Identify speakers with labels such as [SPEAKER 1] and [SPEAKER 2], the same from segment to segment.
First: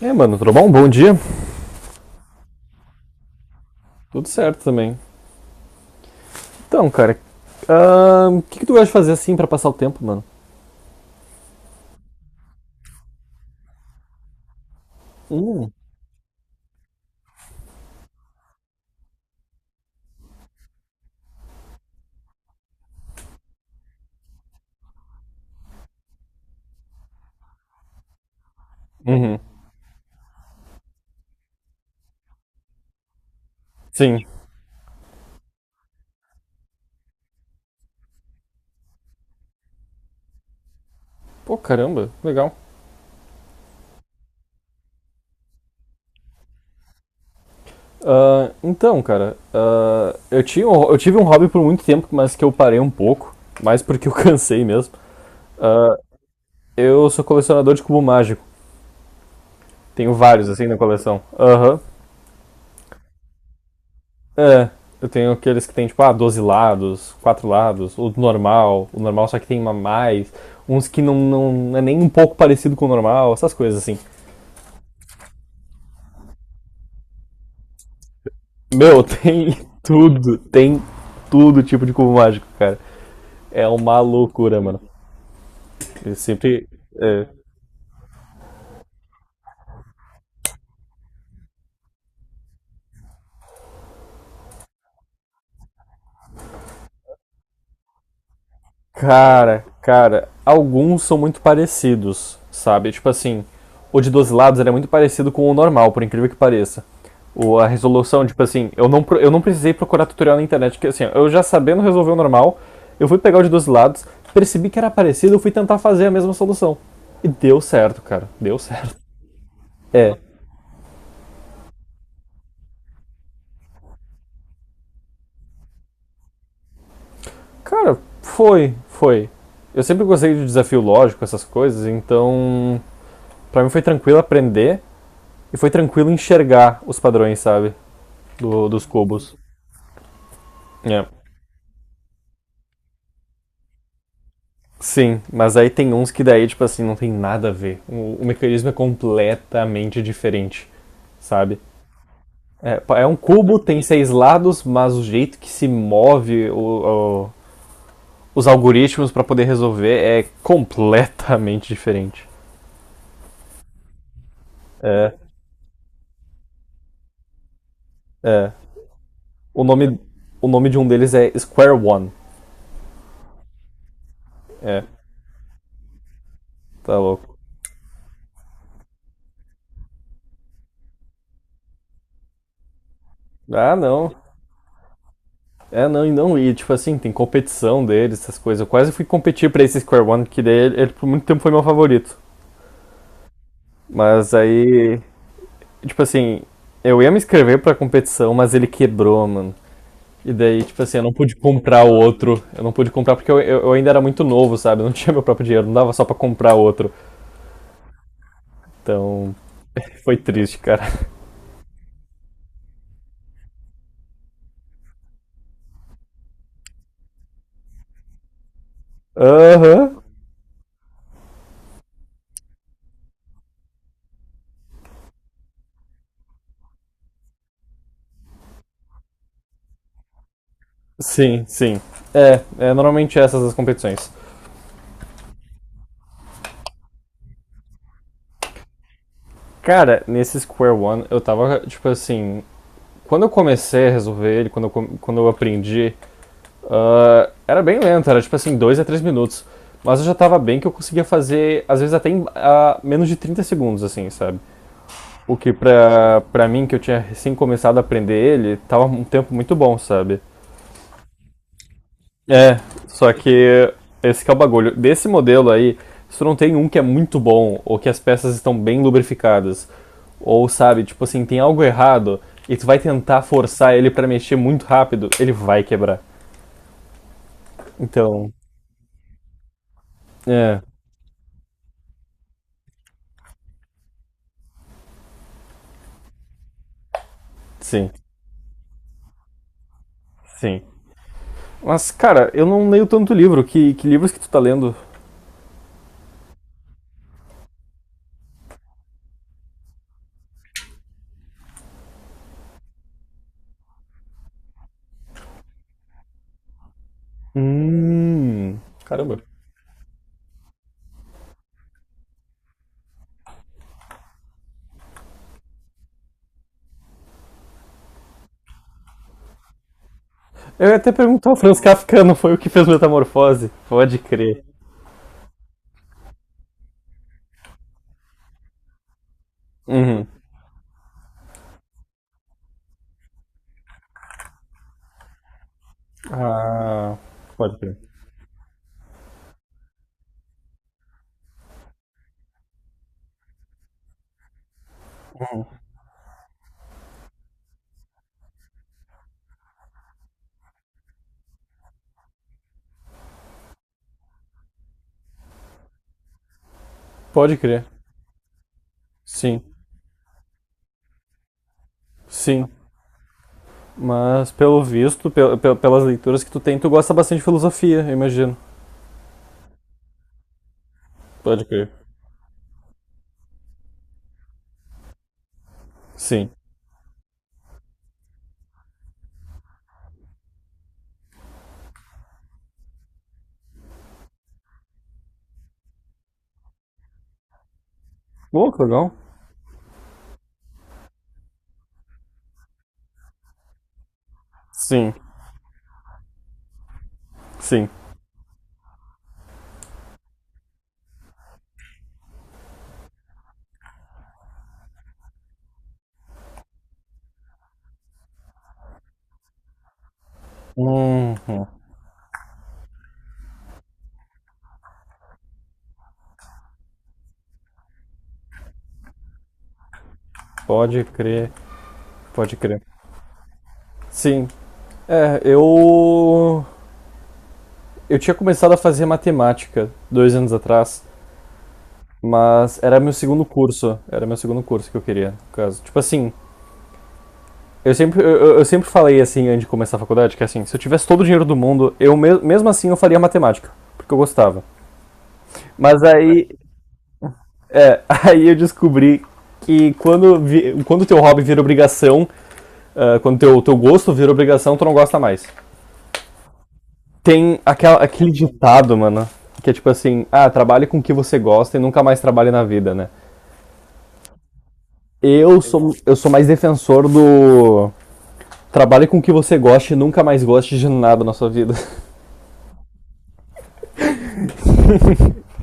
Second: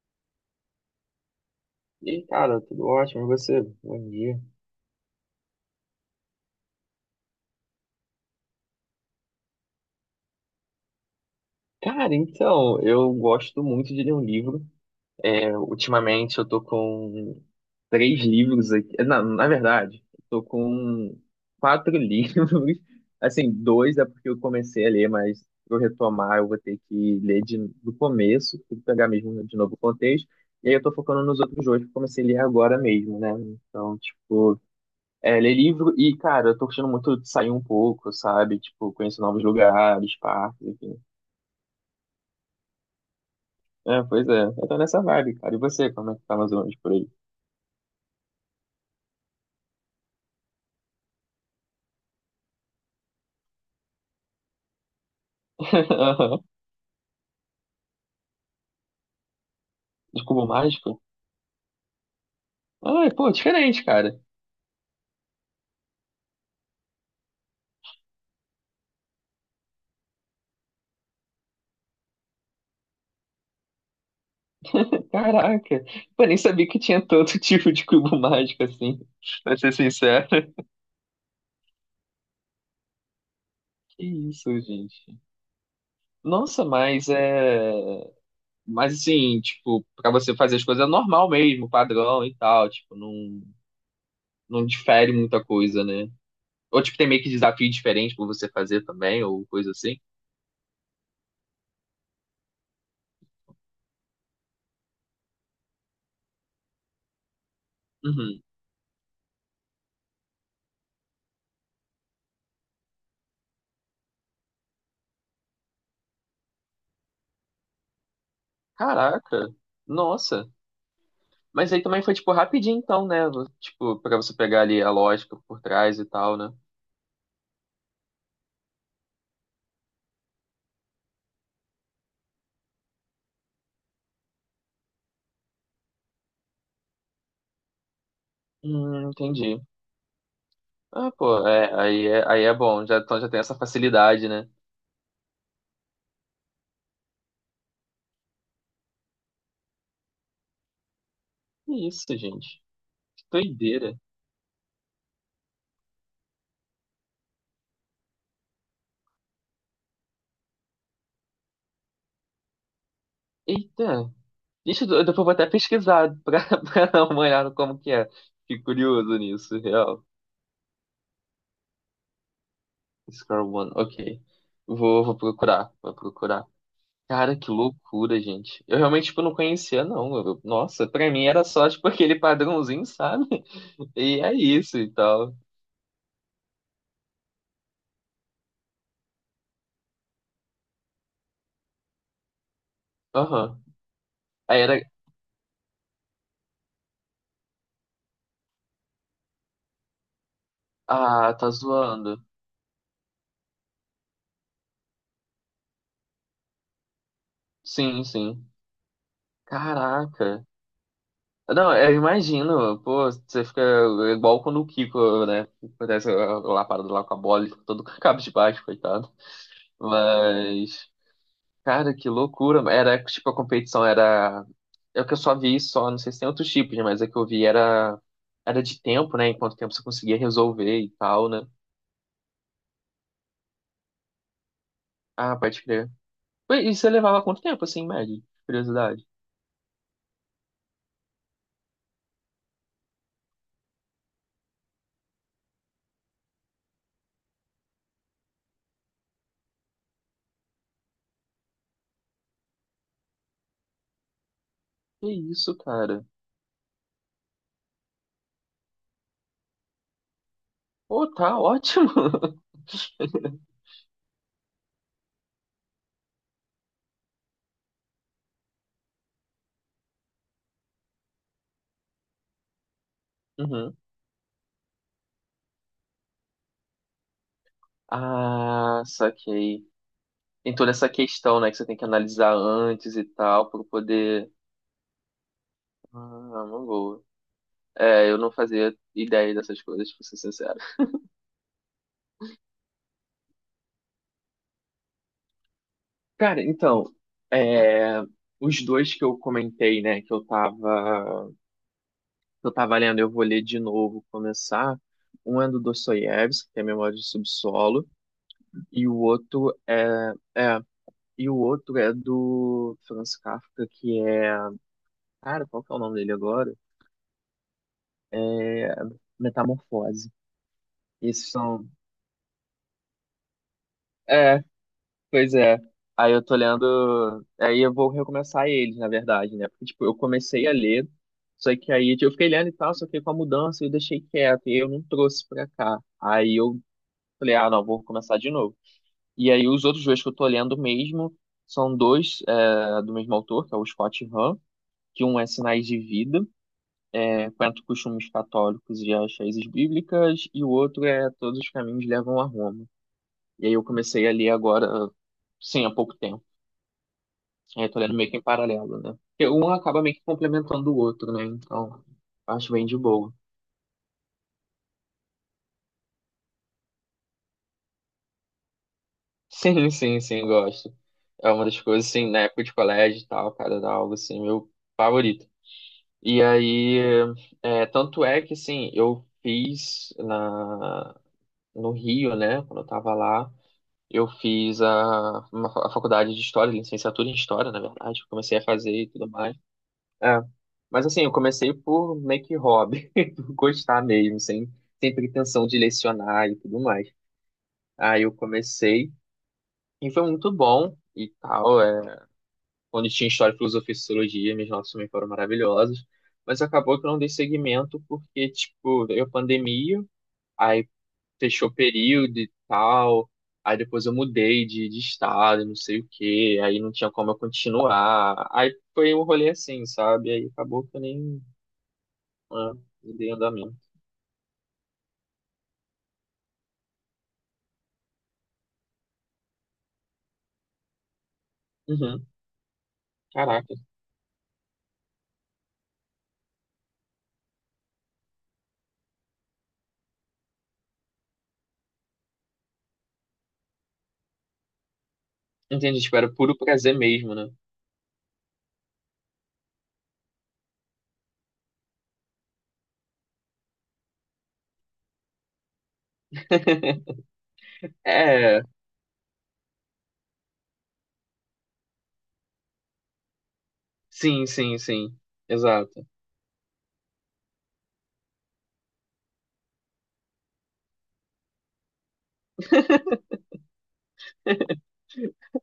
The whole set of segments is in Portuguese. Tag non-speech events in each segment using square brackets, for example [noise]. [SPEAKER 1] É, mano, tudo bom? Bom dia.
[SPEAKER 2] E aí, cara, tudo ótimo, e você? Bom
[SPEAKER 1] Tudo
[SPEAKER 2] dia.
[SPEAKER 1] certo também. Então, cara, o que que tu gosta de fazer assim pra passar o tempo, mano?
[SPEAKER 2] Cara, então, eu gosto muito de ler um livro. É,
[SPEAKER 1] Hum,
[SPEAKER 2] ultimamente eu tô com três livros aqui. É, na verdade, eu tô com quatro [laughs] livros. Assim, dois é porque eu comecei a ler, mas pra eu retomar, eu vou ter que ler do começo, tem que pegar
[SPEAKER 1] Uhum.
[SPEAKER 2] mesmo de novo o contexto. E aí eu tô focando nos outros dois que eu comecei a ler agora mesmo, né? Então,
[SPEAKER 1] Sim.
[SPEAKER 2] tipo. É, ler livro e, cara, eu tô gostando muito de sair um pouco, sabe? Tipo, conhecer novos lugares, parques, enfim.
[SPEAKER 1] Pô, caramba, legal.
[SPEAKER 2] É, pois é, eu tô nessa vibe, cara. E você, como é que tá mais ou menos por aí?
[SPEAKER 1] Então, cara, eu tinha, eu tive um hobby por muito tempo, mas que eu parei um pouco, mais porque eu [laughs] cansei mesmo. Ah,
[SPEAKER 2] [laughs]
[SPEAKER 1] eu sou colecionador de cubo mágico. Tenho
[SPEAKER 2] De cubo
[SPEAKER 1] vários assim na
[SPEAKER 2] mágico?
[SPEAKER 1] coleção. Aham.
[SPEAKER 2] Ai, pô, diferente, cara.
[SPEAKER 1] É, eu tenho aqueles que tem, tipo, 12 lados, 4 lados, o normal só que tem uma mais, uns que não é nem um pouco parecido com o normal, essas coisas assim.
[SPEAKER 2] Caraca, eu nem sabia que tinha tanto [laughs] tipo de cubo mágico assim,
[SPEAKER 1] Meu, [laughs] tem
[SPEAKER 2] pra ser sincero.
[SPEAKER 1] tudo, tem tudo tipo de cubo mágico, cara. É uma
[SPEAKER 2] Que isso,
[SPEAKER 1] loucura, mano.
[SPEAKER 2] gente.
[SPEAKER 1] Eu
[SPEAKER 2] Nossa,
[SPEAKER 1] sempre.
[SPEAKER 2] mas
[SPEAKER 1] É.
[SPEAKER 2] é. Mas assim, tipo, pra você fazer as coisas é normal mesmo, padrão e tal, tipo, não difere muita coisa, né? Ou tipo, tem meio que desafio diferente pra você fazer também, ou
[SPEAKER 1] Cara,
[SPEAKER 2] coisa assim?
[SPEAKER 1] cara, alguns são muito parecidos, sabe? Tipo assim, o de 12 lados ele é muito parecido com o normal, por incrível que pareça. O, a resolução, tipo
[SPEAKER 2] Uhum.
[SPEAKER 1] assim, eu não precisei procurar tutorial na internet, porque assim, eu já sabendo resolver o normal, eu fui pegar o de 12 lados, percebi que era parecido, eu fui tentar fazer a mesma solução. E deu certo, cara, deu certo. [laughs]
[SPEAKER 2] Caraca,
[SPEAKER 1] É,
[SPEAKER 2] nossa. Mas aí também foi, tipo, rapidinho então, né? Tipo, pra você pegar ali a lógica por trás e tal, né?
[SPEAKER 1] cara, foi. Eu sempre gostei de desafio lógico, essas coisas, então pra mim foi tranquilo aprender. E foi tranquilo enxergar os padrões, sabe? Dos cubos.
[SPEAKER 2] Entendi.
[SPEAKER 1] É.
[SPEAKER 2] Ah, pô, é, aí é, aí é bom, já, então já tem essa facilidade, né?
[SPEAKER 1] Sim, mas aí tem uns que daí, tipo assim, não tem nada a ver. O mecanismo é completamente diferente, sabe?
[SPEAKER 2] Que isso, gente.
[SPEAKER 1] É, é um
[SPEAKER 2] Que
[SPEAKER 1] cubo, tem
[SPEAKER 2] doideira.
[SPEAKER 1] 6 lados, mas o jeito que se move os algoritmos pra poder resolver é completamente diferente.
[SPEAKER 2] Eita. Deixa, eu
[SPEAKER 1] É,
[SPEAKER 2] depois vou até pesquisar pra, [laughs] pra dar uma olhada como que é.
[SPEAKER 1] é.
[SPEAKER 2] Fiquei curioso nisso,
[SPEAKER 1] O nome,
[SPEAKER 2] real.
[SPEAKER 1] o nome de um deles é Square One.
[SPEAKER 2] Score One, ok.
[SPEAKER 1] É,
[SPEAKER 2] Vou, vou procurar, vou procurar.
[SPEAKER 1] tá
[SPEAKER 2] Cara,
[SPEAKER 1] louco.
[SPEAKER 2] que loucura, gente. Eu realmente, tipo, não conhecia, não. Eu- nossa, pra mim era só, tipo, [laughs] aquele padrãozinho, sabe?
[SPEAKER 1] Ah,
[SPEAKER 2] [laughs]
[SPEAKER 1] não.
[SPEAKER 2] E é isso e tal.
[SPEAKER 1] É, não, e não, e tipo assim, tem competição deles, essas coisas. Eu quase fui competir pra esse Square One, que daí ele por muito tempo foi meu favorito.
[SPEAKER 2] Aham.
[SPEAKER 1] Mas
[SPEAKER 2] Aí era.
[SPEAKER 1] aí, tipo assim, eu ia me inscrever pra competição, mas ele quebrou, mano. E daí, tipo assim, eu não
[SPEAKER 2] Ah,
[SPEAKER 1] pude
[SPEAKER 2] tá
[SPEAKER 1] comprar o
[SPEAKER 2] zoando.
[SPEAKER 1] outro. Eu não pude comprar porque eu ainda era muito novo, sabe? Eu não [laughs] tinha meu próprio dinheiro, não dava só pra comprar outro.
[SPEAKER 2] Sim, sim.
[SPEAKER 1] Então, foi
[SPEAKER 2] Caraca.
[SPEAKER 1] triste, cara.
[SPEAKER 2] Não, eu imagino. Pô, você fica igual quando o Kiko, né? Acontece lá lapada lá com a bola, ele fica todo [laughs] cabisbaixo, coitado.
[SPEAKER 1] [laughs] Aham.
[SPEAKER 2] Mas. Cara, que loucura. Era tipo a competição era. É o que eu só vi só, não sei se tem outros tipos, né? Mas a que eu vi era era de tempo, né? Em quanto tempo você conseguia resolver e tal, né?
[SPEAKER 1] Sim, sim. É, normalmente é essas as competições.
[SPEAKER 2] Ah, pode crer. Ué, e você levava quanto tempo, assim, em média? Curiosidade.
[SPEAKER 1] Cara, nesse Square One, eu tava, tipo assim, quando eu comecei a resolver ele, quando eu aprendi, era bem lento, era tipo assim, 2 a 3 minutos. Mas eu já tava bem que eu conseguia fazer, às vezes até em menos de 30 segundos, assim, sabe?
[SPEAKER 2] Que
[SPEAKER 1] O que
[SPEAKER 2] isso, cara?
[SPEAKER 1] pra mim, que eu tinha recém começado a aprender ele, tava um tempo muito bom, sabe?
[SPEAKER 2] Pô, tá ótimo.
[SPEAKER 1] É, só
[SPEAKER 2] [laughs]
[SPEAKER 1] que esse que é o bagulho. Desse modelo aí, se tu não tem um que é muito bom, ou que as peças estão bem lubrificadas, ou sabe, tipo assim, tem algo errado, e tu vai tentar forçar
[SPEAKER 2] Uhum.
[SPEAKER 1] ele pra mexer muito rápido, ele vai quebrar. Então,
[SPEAKER 2] Ah, saquei. Tem
[SPEAKER 1] é,
[SPEAKER 2] toda essa questão, né, que você tem que analisar antes e tal, pra poder. Ah, uma boa.
[SPEAKER 1] sim,
[SPEAKER 2] É, eu não fazia ideia dessas coisas, pra ser sincero.
[SPEAKER 1] sim. Mas, cara, eu não leio tanto livro. Que livros que tu tá lendo?
[SPEAKER 2] Cara, então, é, os dois que eu comentei, né, que eu tava lendo, eu vou ler de novo, começar. Um é do Dostoiévski, que é Memórias do Subsolo,
[SPEAKER 1] Hum,
[SPEAKER 2] e o
[SPEAKER 1] caramba.
[SPEAKER 2] outro é, é, e o outro é do Franz Kafka, que é, cara, qual que é o nome dele agora? É Metamorfose.
[SPEAKER 1] Eu ia até
[SPEAKER 2] Esses
[SPEAKER 1] perguntar, o Franz
[SPEAKER 2] são,
[SPEAKER 1] Kafka não foi o que fez Metamorfose? Pode
[SPEAKER 2] é,
[SPEAKER 1] crer.
[SPEAKER 2] pois é. Aí eu tô lendo. Aí eu vou recomeçar eles, na verdade, né? Porque, tipo, eu
[SPEAKER 1] Uhum.
[SPEAKER 2] comecei a ler, só que aí tipo, eu fiquei lendo e tal, só que com a mudança eu deixei quieto, e eu não trouxe pra cá. Aí eu
[SPEAKER 1] Ah,
[SPEAKER 2] falei, ah,
[SPEAKER 1] pode
[SPEAKER 2] não,
[SPEAKER 1] crer.
[SPEAKER 2] vou começar de novo. E aí os outros dois que eu tô lendo mesmo são dois do mesmo autor, que é o Scott Hahn, que um é Sinais de Vida, é, Quanto Costumes Católicos e as Raízes Bíblicas, e o outro é Todos os Caminhos Levam a Roma. E aí eu comecei a ler agora, sim, há pouco tempo.
[SPEAKER 1] Pode crer.
[SPEAKER 2] É, tô lendo meio que em paralelo, né? Porque
[SPEAKER 1] Sim,
[SPEAKER 2] um acaba meio que complementando o outro, né? Então,
[SPEAKER 1] sim.
[SPEAKER 2] acho bem de boa. [laughs]
[SPEAKER 1] Mas pelo visto, pelas leituras que tu tem, tu gosta bastante de filosofia, eu imagino.
[SPEAKER 2] Sim, sim, sim, gosto. É
[SPEAKER 1] Pode
[SPEAKER 2] uma das
[SPEAKER 1] crer.
[SPEAKER 2] coisas, assim, na época de colégio e tal, cara, era algo, assim, meu favorito. E
[SPEAKER 1] Sim.
[SPEAKER 2] aí, é, tanto é que, assim, eu fiz no Rio, né, quando eu tava lá, eu fiz a, uma, a faculdade de História, licenciatura em História, na verdade, eu comecei a
[SPEAKER 1] Pô, que
[SPEAKER 2] fazer e
[SPEAKER 1] legal.
[SPEAKER 2] tudo mais. É. Mas assim, eu comecei por meio que hobby, [laughs] por gostar mesmo, sem,
[SPEAKER 1] Sim,
[SPEAKER 2] sem pretensão de lecionar e tudo mais.
[SPEAKER 1] sim.
[SPEAKER 2] Aí eu comecei e foi muito bom e tal. É, quando tinha história, filosofia e sociologia, minhas notas também foram maravilhosas. Mas acabou que eu não dei seguimento porque, tipo, veio a pandemia, aí
[SPEAKER 1] Hum,
[SPEAKER 2] fechou o
[SPEAKER 1] hum.
[SPEAKER 2] período e tal. Aí depois eu mudei de estado, não sei o quê, aí não tinha como eu continuar. Aí foi um rolê assim, sabe? Aí acabou que eu
[SPEAKER 1] Pode
[SPEAKER 2] nem.
[SPEAKER 1] crer, pode
[SPEAKER 2] Ah,
[SPEAKER 1] crer.
[SPEAKER 2] dei andamento.
[SPEAKER 1] Sim. É, eu. Eu tinha começado a fazer matemática 2 anos atrás,
[SPEAKER 2] Uhum.
[SPEAKER 1] mas era meu segundo
[SPEAKER 2] Caraca.
[SPEAKER 1] curso. Era meu segundo curso que eu queria, no caso. Tipo assim, eu sempre falei assim antes de começar a faculdade, que assim, se eu tivesse todo o dinheiro do mundo, mesmo assim eu faria matemática, porque eu gostava.
[SPEAKER 2] Entendi,
[SPEAKER 1] Mas
[SPEAKER 2] tipo, era
[SPEAKER 1] aí,
[SPEAKER 2] puro prazer mesmo, né?
[SPEAKER 1] é, [laughs] aí eu descobri que quando teu hobby vira obrigação, teu gosto vira obrigação, tu não gosta mais.
[SPEAKER 2] [laughs]
[SPEAKER 1] Tem aquele
[SPEAKER 2] É,
[SPEAKER 1] ditado, mano, que é tipo assim, ah, trabalhe com o que você gosta e nunca mais trabalhe na vida, né?
[SPEAKER 2] sim, sim, sim. Exato.
[SPEAKER 1] Eu sou mais defensor do trabalhe com o que você goste e nunca mais goste de nada na sua vida.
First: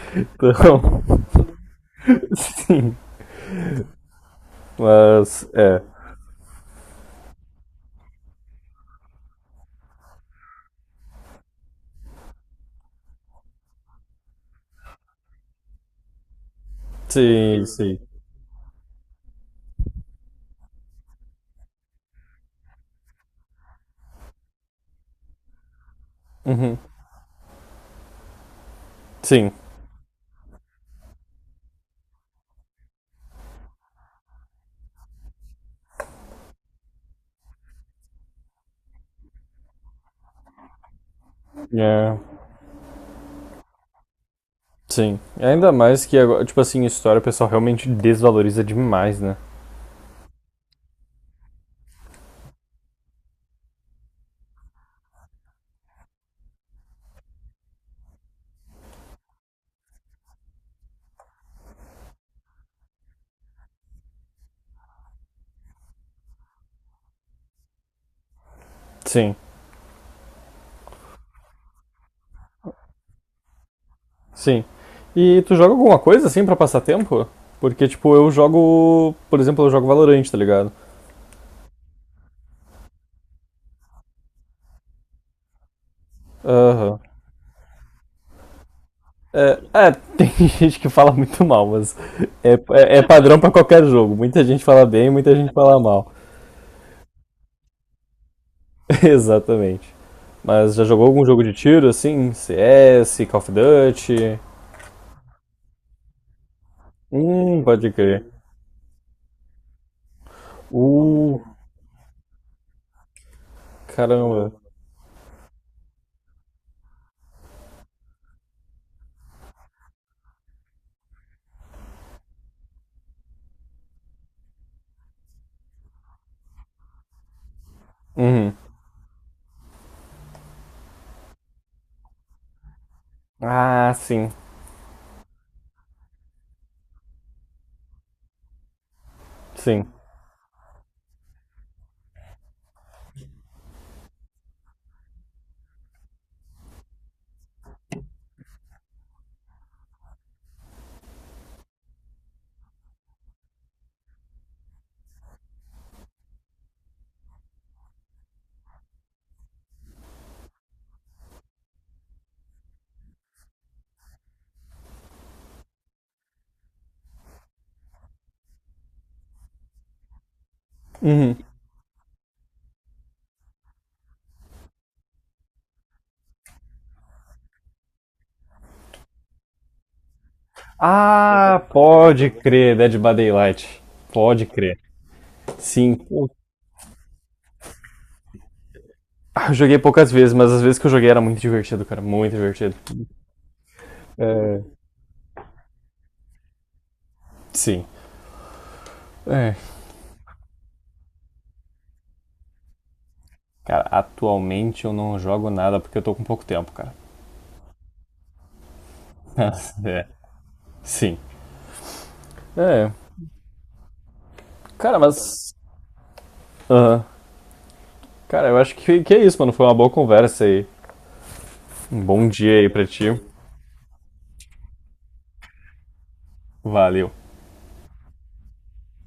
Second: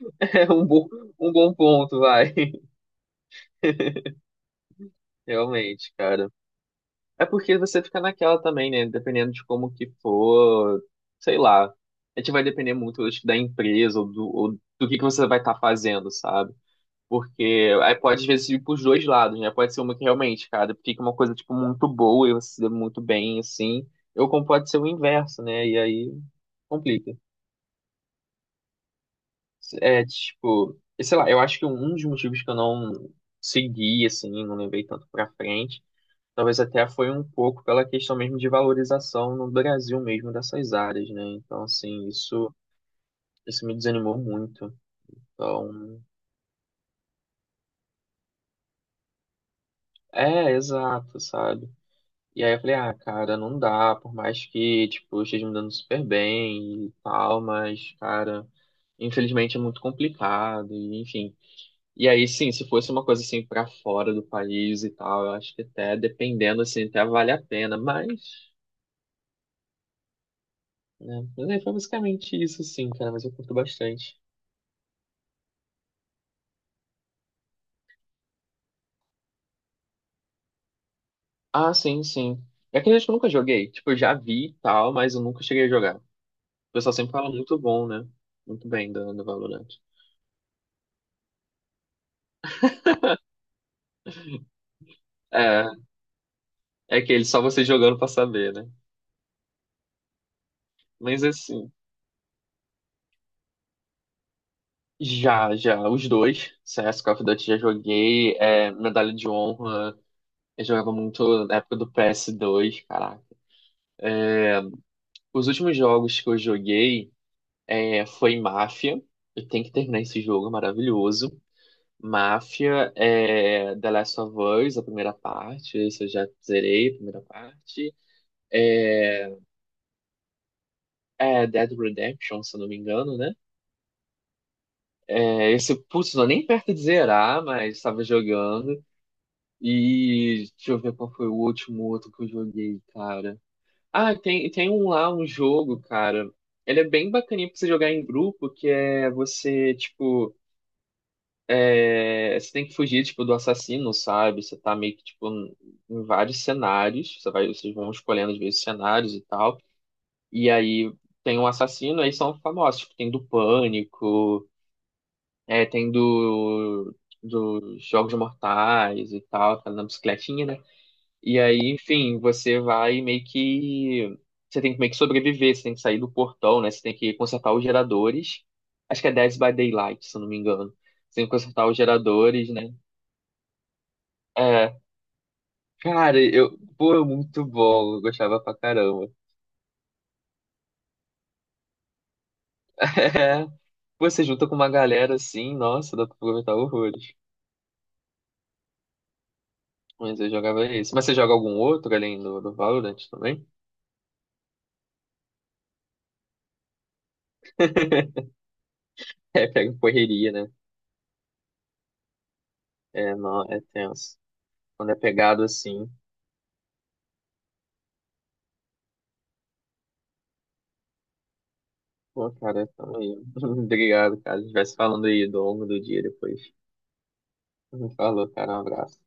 [SPEAKER 2] [laughs]
[SPEAKER 1] [laughs]
[SPEAKER 2] É
[SPEAKER 1] Então,
[SPEAKER 2] um bom ponto, vai. [laughs]
[SPEAKER 1] sim, mas, é.
[SPEAKER 2] Realmente, cara. É porque você fica naquela também, né? Dependendo de como que for, sei lá. A gente vai depender muito, acho que, da empresa ou ou do que você vai estar fazendo, sabe?
[SPEAKER 1] Sim,
[SPEAKER 2] Porque aí
[SPEAKER 1] sim.
[SPEAKER 2] pode, às vezes, ir pros dois lados, né? Pode ser uma que realmente, cara, fica uma coisa, tipo, muito boa e você se dá muito bem, assim. Ou como pode ser o inverso, né? E aí
[SPEAKER 1] Uhum,
[SPEAKER 2] complica.
[SPEAKER 1] sim.
[SPEAKER 2] É, tipo, e sei lá, eu acho que um dos motivos que eu não segui, assim, não levei tanto pra frente, talvez até foi um pouco pela questão mesmo de valorização no Brasil mesmo dessas áreas, né? Então, assim,
[SPEAKER 1] É.
[SPEAKER 2] isso me desanimou muito.
[SPEAKER 1] Sim. Ainda
[SPEAKER 2] Então,
[SPEAKER 1] mais que agora, tipo assim, história o pessoal realmente desvaloriza demais, né?
[SPEAKER 2] é, exato, sabe? E aí eu falei, ah, cara, não dá, por mais que, tipo, eu esteja me dando super bem e tal, mas, cara, infelizmente é muito complicado, e, enfim. E aí, sim, se fosse uma coisa assim pra fora do país e tal, eu acho que até, dependendo, assim, até vale a pena, mas,
[SPEAKER 1] Sim,
[SPEAKER 2] né, mas aí foi basicamente isso, sim, cara, mas eu curto bastante.
[SPEAKER 1] sim. E tu joga alguma coisa assim pra passar tempo? Porque, tipo, eu jogo. Por exemplo, eu jogo Valorant, tá ligado?
[SPEAKER 2] Ah, sim, sim. É que eu nunca joguei, tipo, eu já vi e tal, mas eu nunca cheguei a jogar. O pessoal
[SPEAKER 1] Aham.
[SPEAKER 2] sempre fala muito bom, né? Muito bem do, do
[SPEAKER 1] É,
[SPEAKER 2] Valorant.
[SPEAKER 1] é, [laughs] tem gente que fala muito mal, mas é padrão pra qualquer jogo. Muita gente fala bem, muita gente
[SPEAKER 2] É,
[SPEAKER 1] fala mal.
[SPEAKER 2] é que ele só você jogando pra saber, né?
[SPEAKER 1] [laughs] Exatamente. Mas já jogou
[SPEAKER 2] Mas
[SPEAKER 1] algum jogo de
[SPEAKER 2] assim,
[SPEAKER 1] tiro, assim? CS, Call of Duty?
[SPEAKER 2] já, já, os dois, CS Call of Duty já
[SPEAKER 1] Pode crer.
[SPEAKER 2] joguei, é, Medalha de Honra, eu jogava
[SPEAKER 1] Uh,
[SPEAKER 2] muito na época do PS2, caraca.
[SPEAKER 1] caramba.
[SPEAKER 2] Os últimos jogos que eu joguei foi Mafia, eu tenho que terminar esse jogo, é maravilhoso. Mafia, é, The Last of Us, a primeira parte, esse eu já zerei, a primeira parte.
[SPEAKER 1] Uhum.
[SPEAKER 2] É, Dead Redemption, se eu não me engano, né?
[SPEAKER 1] Ah, sim,
[SPEAKER 2] É, esse, putz, não é nem perto de zerar, mas estava jogando.
[SPEAKER 1] sim.
[SPEAKER 2] E deixa eu ver qual foi o último outro que eu joguei, cara. Ah, tem um lá, um jogo, cara. Ele é bem bacaninha pra você jogar em grupo, que é você, tipo, você tem que fugir, tipo, do assassino, sabe? Você tá meio que, tipo, em vários cenários. Você vai, vocês vão escolhendo, às vezes, cenários e tal. E aí tem um assassino, aí são famosos, tipo, tem do Pânico, tem dos Jogos Mortais e tal, tá na bicicletinha, né?
[SPEAKER 1] Uhum.
[SPEAKER 2] E aí, enfim, você vai meio que. Você tem que meio que sobreviver, você tem que sair do portão, né? Você tem que consertar os geradores. Acho que é Dead by Daylight, se eu não me engano. Você tem que
[SPEAKER 1] Ah,
[SPEAKER 2] consertar os
[SPEAKER 1] pode
[SPEAKER 2] geradores, né?
[SPEAKER 1] crer, Dead by Daylight. Pode crer.
[SPEAKER 2] É.
[SPEAKER 1] Sim.
[SPEAKER 2] Cara,
[SPEAKER 1] Pô,
[SPEAKER 2] eu. Pô, é muito bom. Eu gostava pra caramba. [laughs]
[SPEAKER 1] ah, eu joguei poucas vezes, mas as vezes que eu joguei era muito divertido, cara. Muito divertido.
[SPEAKER 2] É. Você junta com uma galera assim, nossa, dá pra aproveitar horrores.
[SPEAKER 1] Sim. É.
[SPEAKER 2] Mas eu jogava esse. Mas você joga algum outro além do Valorant também? [laughs]
[SPEAKER 1] Cara, atualmente eu não jogo nada porque eu tô com pouco tempo, cara.
[SPEAKER 2] É, pega
[SPEAKER 1] [laughs] É.
[SPEAKER 2] correria, né?
[SPEAKER 1] Sim. É.
[SPEAKER 2] É, não, é tenso. Quando é
[SPEAKER 1] Cara,
[SPEAKER 2] pegado
[SPEAKER 1] mas.
[SPEAKER 2] assim.
[SPEAKER 1] Aham. Cara, eu acho que é isso, mano. Foi uma boa conversa aí. Um bom
[SPEAKER 2] Pô,
[SPEAKER 1] dia
[SPEAKER 2] cara,
[SPEAKER 1] aí pra
[SPEAKER 2] tamo
[SPEAKER 1] ti.
[SPEAKER 2] aí. [laughs] Obrigado, cara. A gente vai se falando aí ao longo do dia depois.
[SPEAKER 1] Valeu.
[SPEAKER 2] Falou, cara. Um abraço.